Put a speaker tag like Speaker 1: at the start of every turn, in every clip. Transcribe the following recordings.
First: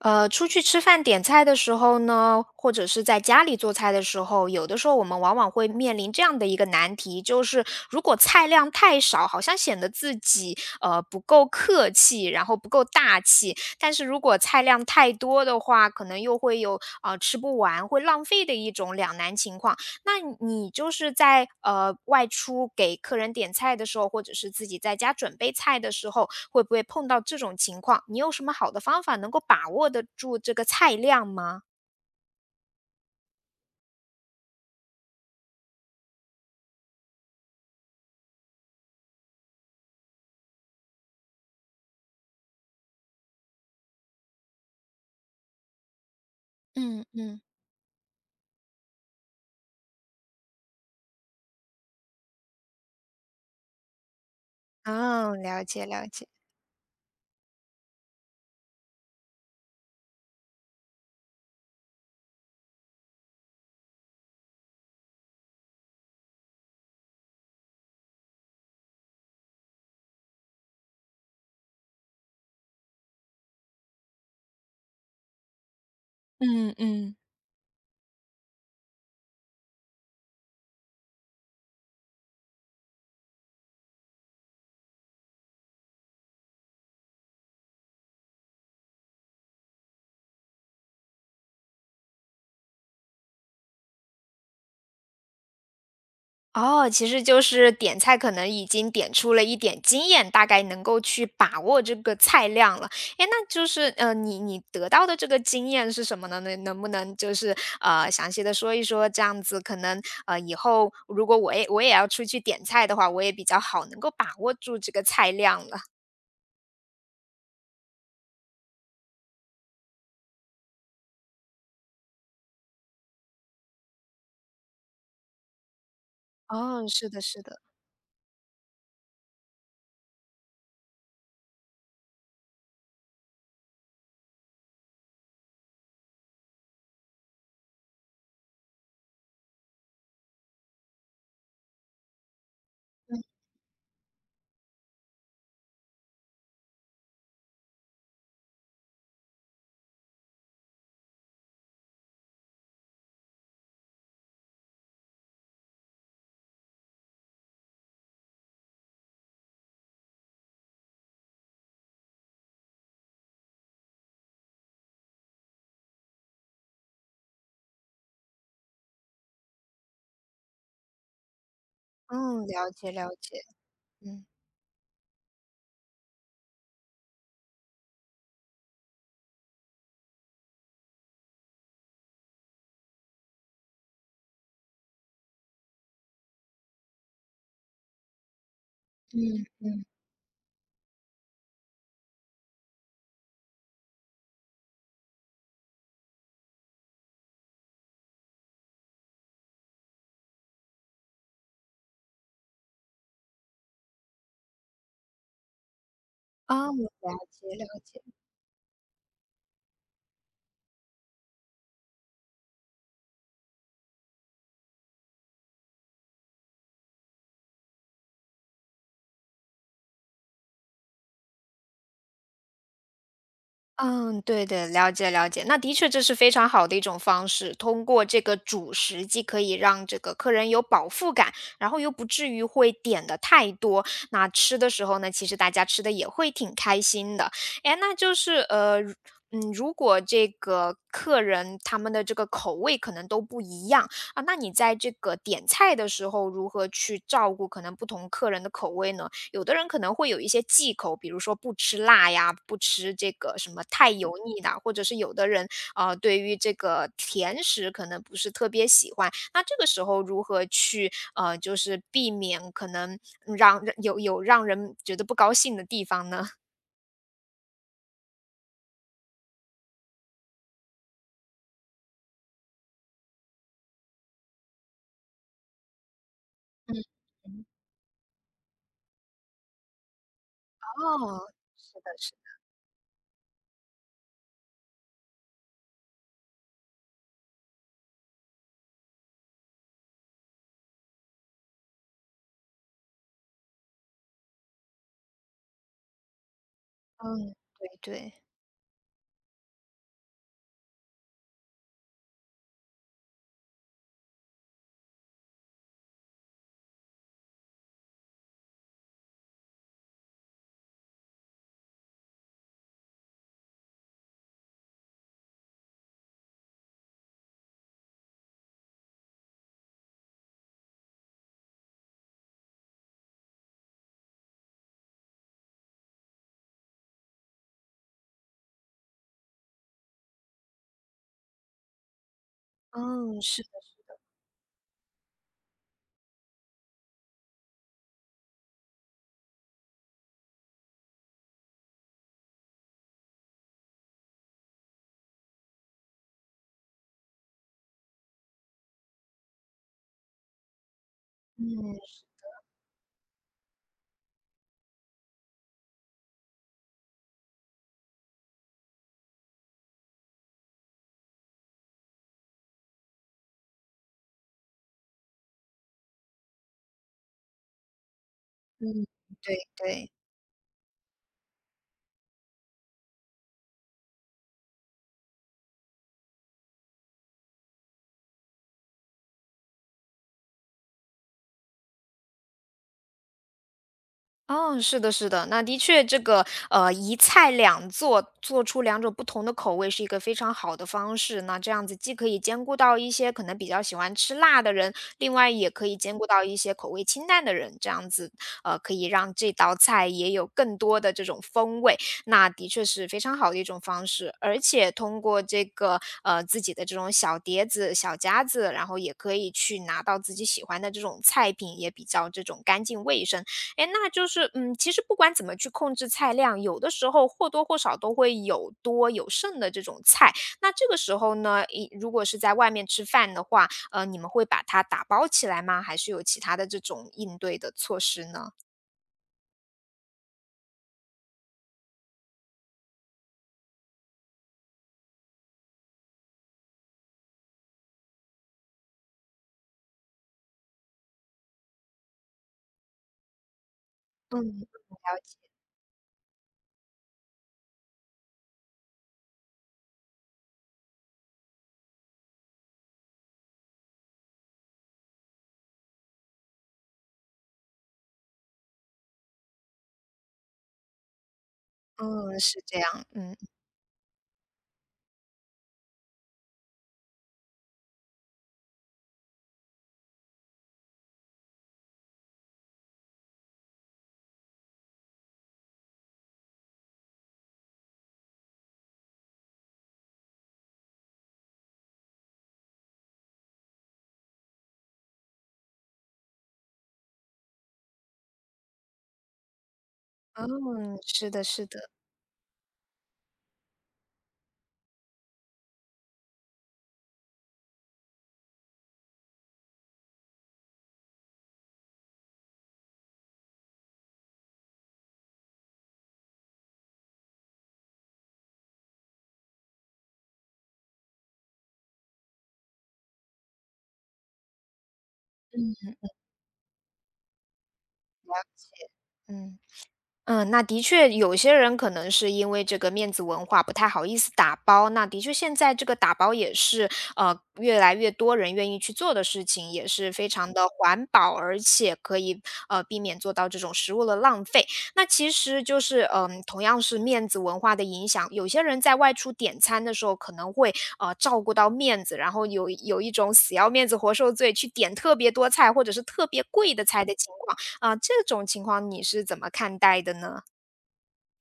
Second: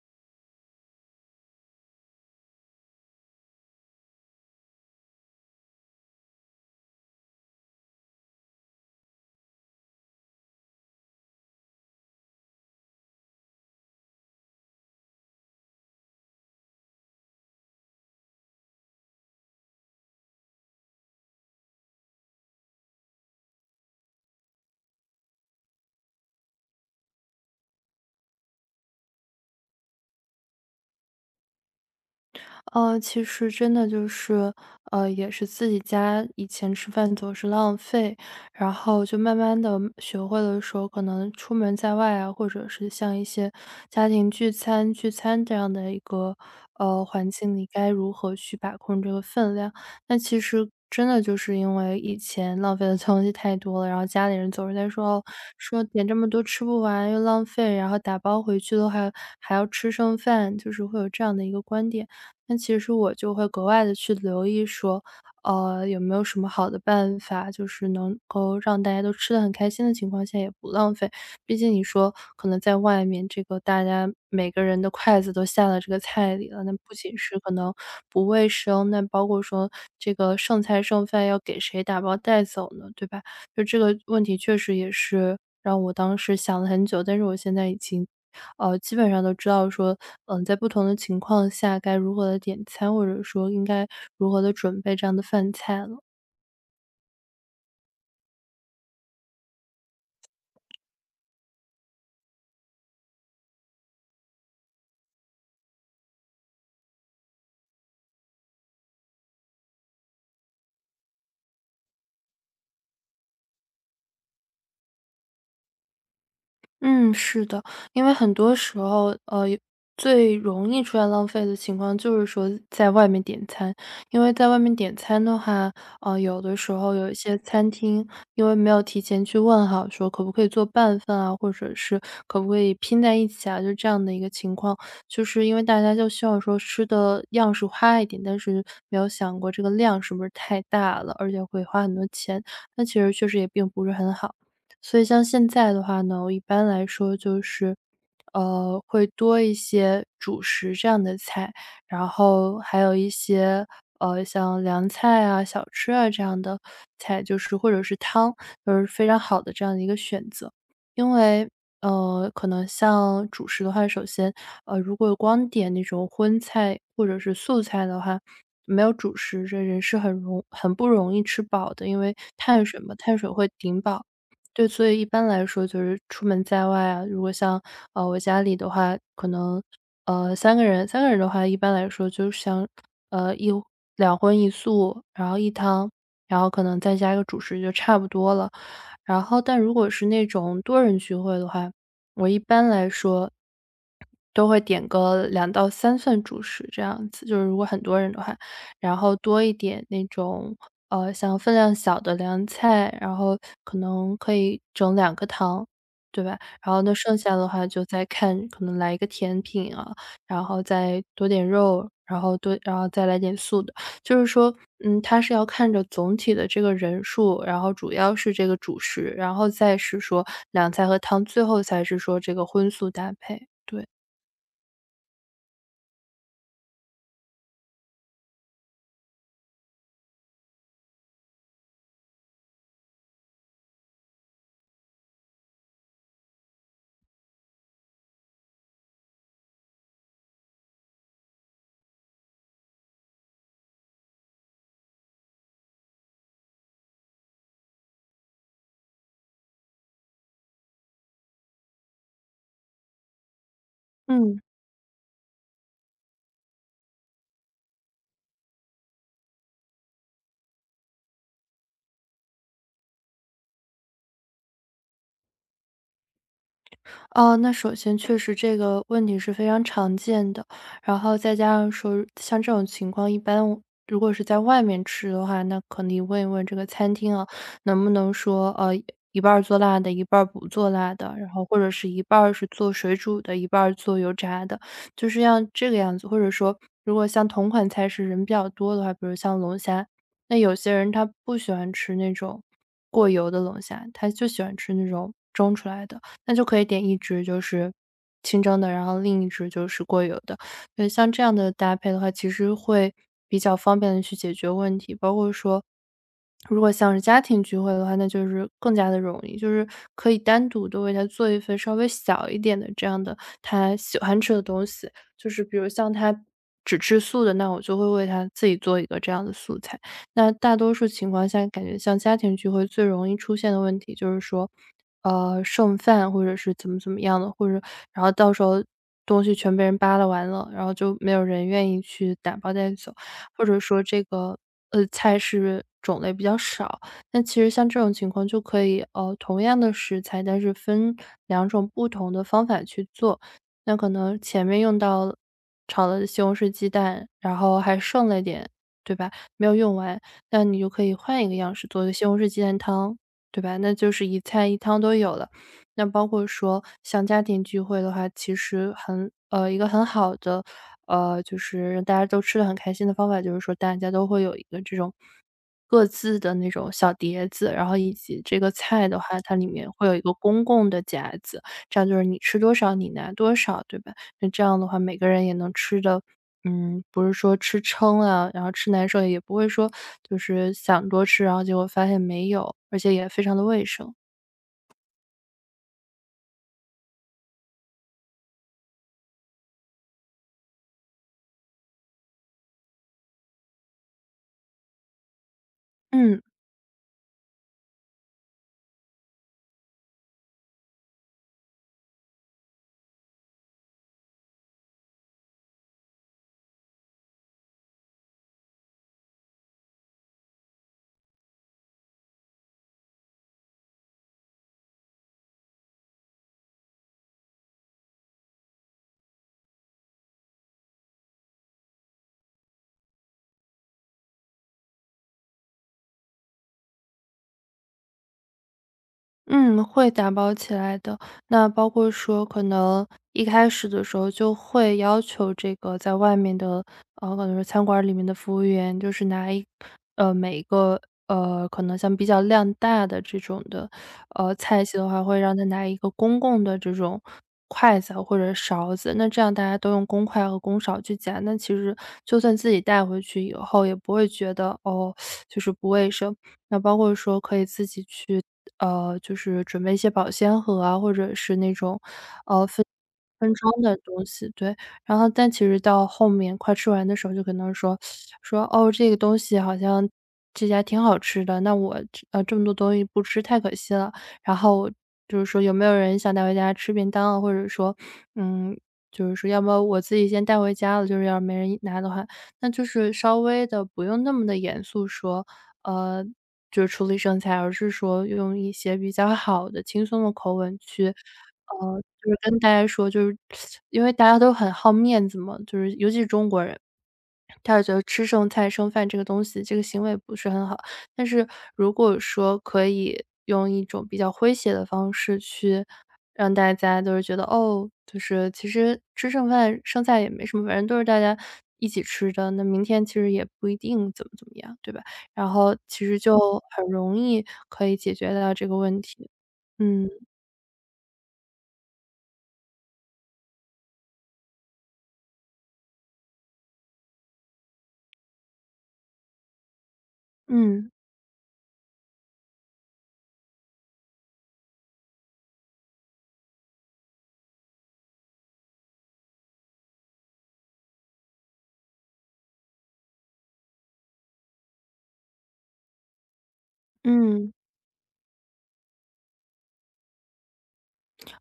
Speaker 1: 出去吃饭点菜的时候呢，或者是在家里做菜的时候，有的时候我们往往会面临这样的一个难题，就是如果菜量太少，好像显得自己不够客气，然后不够大气；但是如果菜量太多的话，可能又会有吃不完、会浪费的一种两难情况。那你就是在外出给客人点菜的时候，或者是自己在家准备菜的时候，会不会碰到这种情况？你有什么好的方法能够把握得住这个菜量吗？
Speaker 2: 其实真的就是，也是自己家以前吃饭总是浪费，然后就慢慢的学会了说可能出门在外啊，或者是像一些家庭聚餐这样的一个，
Speaker 1: 嗯
Speaker 2: 环
Speaker 1: 嗯。
Speaker 2: 境你该如何去把控这个分量。那其实真的就是因为以前浪费的东西太多了，然后家里人总是在说，哦，
Speaker 1: 哦，了
Speaker 2: 说
Speaker 1: 解
Speaker 2: 点
Speaker 1: 了
Speaker 2: 这么
Speaker 1: 解。
Speaker 2: 多吃不完又浪费，然后打包回去的话还要吃剩饭，就是会有这样的一个观点。那其实我就会格外的去留意说，有没有什么好的办法，就是能够让大家都吃的很开心的情况下也不浪费。毕竟你说可能在外面这个大家每个人的筷子都下了这个菜里了，那
Speaker 1: 嗯
Speaker 2: 不仅
Speaker 1: 嗯。
Speaker 2: 是可能不卫生，那包括说这个剩菜剩饭要给谁打包带走呢，对吧？就这个问题确实也是让我当时想了很久，但是我现在已经基本上都知道说，嗯，在不同的情况下该如何的点餐，或者说应该如何的准备这样的饭菜了。
Speaker 1: 哦，其实就是点菜可能已经点出了一点经验，大概能够去把握这个菜量了。诶，那就是，你得到的这个经验是什么呢？能不能就是，详细的说一说，这样子可能，以后如果我也要出去点菜的话，我也比较好能够把握住这个菜量了。
Speaker 2: 嗯，是的，因为很多时候，最容易出现浪费的情况就是说在外面点餐，因为在外面点餐的话，有的时
Speaker 1: 哦，
Speaker 2: 候有
Speaker 1: 是
Speaker 2: 一
Speaker 1: 的
Speaker 2: 些
Speaker 1: 是的。
Speaker 2: 餐厅，因为没有提前去问好，说可不可以做半份啊，或者是可不可以拼在一起啊，就这样的一个情况，就是因为大家就希望说吃的样式花一点，但是没有想过这个量是不是太大了，而且会花很多钱，那其实确实也并不是很好。所以像现在的话呢，我一般来说就是，会多一些主食这样的菜，然后还有一些，像凉菜啊、小吃啊这样的菜，就是或者是汤，都是非常好的这样的一个选择。因为，可能像主食的话，首先，如果光点那种荤菜或者是素菜的话，没有主食，这人是很容很不容易吃饱的，因为
Speaker 1: 嗯，
Speaker 2: 碳
Speaker 1: 了
Speaker 2: 水
Speaker 1: 解
Speaker 2: 嘛，
Speaker 1: 了
Speaker 2: 碳水
Speaker 1: 解，
Speaker 2: 会顶饱。
Speaker 1: 嗯。
Speaker 2: 对，所以一般来说就是出门在外啊，如果像，我家里的话，可能，三个人的话，一般来说就像，呃，一两荤一素，然后一汤，然后可能再加一个主食就差不多了。然后
Speaker 1: 嗯
Speaker 2: 但如
Speaker 1: 嗯。
Speaker 2: 果是那种多人聚会的话，我一般来说，都会点个两到三份主食这样子，就是如果很多人的话。然后多一点那种，像分量小的凉菜，然后可能可以整两个汤，对吧？
Speaker 1: 哦，
Speaker 2: 然后那剩
Speaker 1: 了
Speaker 2: 下的
Speaker 1: 解
Speaker 2: 话
Speaker 1: 了
Speaker 2: 就
Speaker 1: 解。
Speaker 2: 再看可能来一个甜品啊，然后再多点肉，然后多然后再来点素的。就是说，嗯，它是要看着总体的这个人数，然后主要是这个主食，然后再是说凉菜和汤，最后才是说这个荤素搭配，对。
Speaker 1: 嗯，对的，了解了解。那的确这是非常好的一种方式，通过这个主食既可以让这个客人有饱腹感，然后又不至于会点的太多。那吃的时候呢，其实大家吃的也会挺开心的。哎，那就是呃，如嗯，如果这个客人他们的这个口味可能都不一样啊，那你在这个点菜的时候如何去照顾可能不同客人的口味呢？有的人可能会有一些忌口，比如说不吃辣呀，不吃这个什么太油腻
Speaker 2: 嗯。
Speaker 1: 的，或者是有的人对于这个甜食可能不是特别喜欢。那这个时候如何去就是避免可能让有让人觉得不高兴的地方呢？
Speaker 2: 哦，那首先确实这个问题是非常常见的，然后再加上说像这种情况，一般我如果是在外面吃的话，那可以问一问这个
Speaker 1: 嗯
Speaker 2: 餐厅啊，
Speaker 1: 嗯
Speaker 2: 能不能说一半儿做辣的，一半儿不做辣的，然
Speaker 1: 哦，
Speaker 2: 后或者
Speaker 1: 是的，
Speaker 2: 是一
Speaker 1: 是
Speaker 2: 半儿
Speaker 1: 的，
Speaker 2: 是做水煮的，一半儿做油炸的，就是要这个样子。或者说，如果像同款菜是人比较多的话，比如像龙虾，那有些人他不喜欢吃那种过油的龙虾，他就喜欢吃那种蒸出来的。那就可以点一只
Speaker 1: 嗯，
Speaker 2: 就
Speaker 1: 对
Speaker 2: 是
Speaker 1: 对，
Speaker 2: 清蒸的，然后另一只就是过油的。对，像这样的搭配的话，其实会比较方便的去解决问题，包括说如果像是家庭聚会的话，那就是更加的容易，就是可以单独的为他做一份稍微小一点的这样的他喜欢吃的东西。就是比如像他只吃素的，那我就会为他自己做一个这样的素菜。那大多数情况下，感觉像家庭聚会最容易出现的问题就是说，剩饭或者是怎么怎么样的，或者然后到时候东西全被人扒拉完了，然后就没有人愿意去打包带走，
Speaker 1: 嗯，是
Speaker 2: 或
Speaker 1: 的，
Speaker 2: 者说这个菜是种类比较少。那其实像这种情况就可以，同样的食材，但是分两种不同的方法去做。那可能前面用到炒了西红柿鸡蛋，然后还剩了一点，对吧？没有用完，那你就可以换一个样式
Speaker 1: 嗯
Speaker 2: 做个西红柿鸡蛋汤，对吧？那就是一菜一汤都有了。那包括说像家庭聚会的话，其实很一个很好的，就是让大家都吃的很开心的方法，就是说大家都会有一个这种各自的那种小碟子，然后以及这个菜
Speaker 1: 嗯，
Speaker 2: 的话，它
Speaker 1: 对
Speaker 2: 里面会
Speaker 1: 对。
Speaker 2: 有一个公共的夹子，这样就是你吃多少你拿多少，对吧？那这样的话，每个人也能吃的，嗯，不是说吃撑啊，然后吃难受，也不会说就是想多吃，然后结果发现没有，而且也非常的卫生。
Speaker 1: 哦，是的，是的，那的确，这个一菜两做，做出两种不同的口味是一个非常好的方式。那这样子既可以兼顾到一些可能比较喜欢吃辣的人，另外也可以兼顾
Speaker 2: 嗯。
Speaker 1: 到一些口味清淡的人，这样子可以让这道菜也有更多的这种风味。那的确是非常好的一种方式，而且通过这个自己的这种小碟子、小夹子，然后也可以去拿到自己喜欢的这种菜品，也比较这种干净卫生。哎诶，那就是，嗯，其实不管怎么去控制菜量，有的时候或多或少都会有多有剩的这种菜。那这个时候呢，如果是在外面吃饭的话，你们会把它打包起来吗？还是有其他的这种应对的措施呢？
Speaker 2: 嗯，会打包起来的。那包括说可能一开始的时候就会要求这个在外面的，可能是餐馆里面的服务员，就是拿一每一个，可能像比较量大的这种的，
Speaker 1: 嗯，
Speaker 2: 菜系的
Speaker 1: 了
Speaker 2: 话，
Speaker 1: 解，
Speaker 2: 会让他拿一个公共的这种筷子啊或者勺子，那这样大家都用公筷和公勺去夹，那其实就算自己带回去以后也不会觉得，哦，就是不卫生。那包括说可以自己去，就是准备一些保鲜盒啊，或者是那种
Speaker 1: 嗯，是这样，嗯，
Speaker 2: 分装的东西，对。然后但其实到后面快吃完的时候，就可能说：“哦，这个东西好像这家挺好吃的，那我这这么多东西不吃太可惜了。"然后就是说有没有人想带回家吃便当啊，或者说，嗯，就是说要么我自己先带回家了，就是要是没人拿的话，那就是稍微的不用那么的严肃说，呃就是处理剩菜，而是说用一些比较好的、轻松的
Speaker 1: 嗯，
Speaker 2: 口吻去，
Speaker 1: 是的，是的，
Speaker 2: 就是跟大家说，就是因为大家都很好面子嘛，就是尤其是中国人，他是觉得吃剩菜、剩饭这个东西，这个行为不是很好。但是如果说可以用一种比较诙谐的方式去让大家都是觉得，哦，就是其实吃剩饭、剩菜也没什么，反正都是大家一起吃的，那明天其实也不一定怎么怎么样，对吧？然后其实就很容易可以解决
Speaker 1: 了
Speaker 2: 到这个问题。
Speaker 1: 嗯。
Speaker 2: 嗯，
Speaker 1: 嗯，那的确，有些人可能是因为这个面子文化不太好意思打包。那的确，现在这个打包也是越来越多人愿意去做的事情，也是非常的
Speaker 2: 嗯，
Speaker 1: 环保，而且可以避免做到这种食物的浪费。那其实就是同样是面子文化的影响，有些人在外出点餐的时候可能会照顾到面子，然后有一种死要面子活受罪，去点特别多菜或者是特别贵的菜的情
Speaker 2: 嗯。
Speaker 1: 况。啊，这种情况你是怎么看待的呢？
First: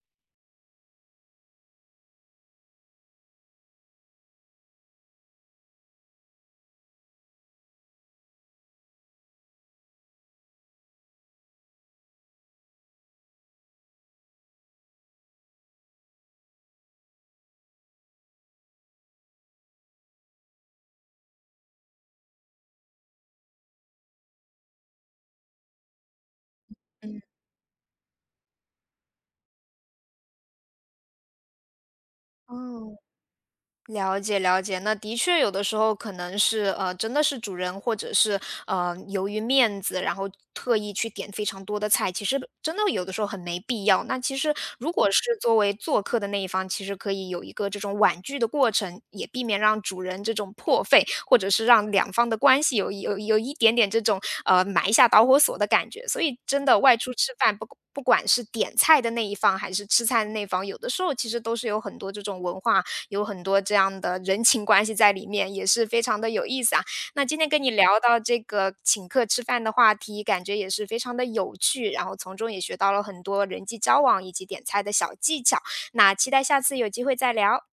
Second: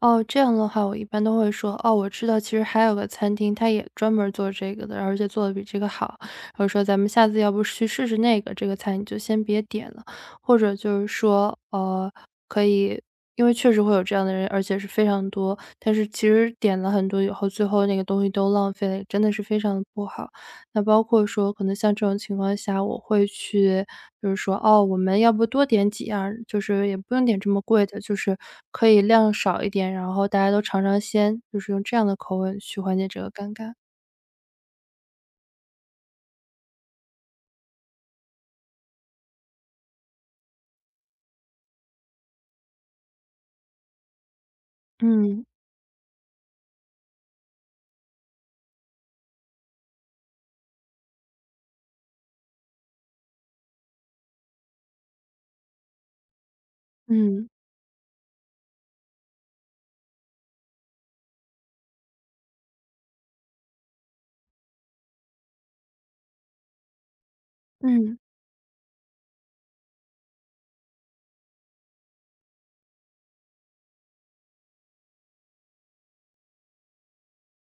Speaker 2: 哦，这样的话我一般都会说："哦，我知道其实还有个餐厅，它也专门儿做这个的，而且做的比这个好。"我说："咱们下次要不去试试那个，这个菜你就先别点了。"或者就是说，可以因为确实会有这样的人，而且是非常多，但是其实点了很多以后，最后那个东西都浪费了，也真的是非常的不好。那包括说可能像这种情况下，我会去就是说，哦，我们要不多点几样儿就是也不
Speaker 1: 嗯。
Speaker 2: 用点这么贵的，就是可以量少一点，然后大家都尝尝鲜，就是用这样的口吻去
Speaker 1: 哦。
Speaker 2: 缓解这个尴尬。
Speaker 1: 了解了解，那的确有的时候可能是真的是主人或者是由于面子，然后特意去点非常多的菜，其实真的有的时候很没必要。那其实如果是
Speaker 2: 嗯，
Speaker 1: 作为做客的那一方，其实可以有一个这种婉拒的过程，也避免让主人这种破费，或者是让两方的关系有一点点这种埋下导火索的感觉。所以真的外出吃
Speaker 2: 嗯，
Speaker 1: 饭不。不管是点菜的那一方还是吃菜的那一方，有的时候其实都是有很多这种文化有很多这样的人情关系在里面，也是非常的有意思啊。那今天跟你聊
Speaker 2: 嗯，
Speaker 1: 到这个请客吃饭的话题，感觉也是非常的有趣，然后从中也学到了很多人际交往以及点菜的小技巧。那期待下次有机会再聊。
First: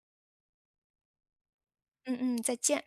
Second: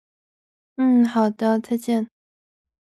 Speaker 2: 嗯，好的，再见。
Speaker 1: 嗯嗯，再见。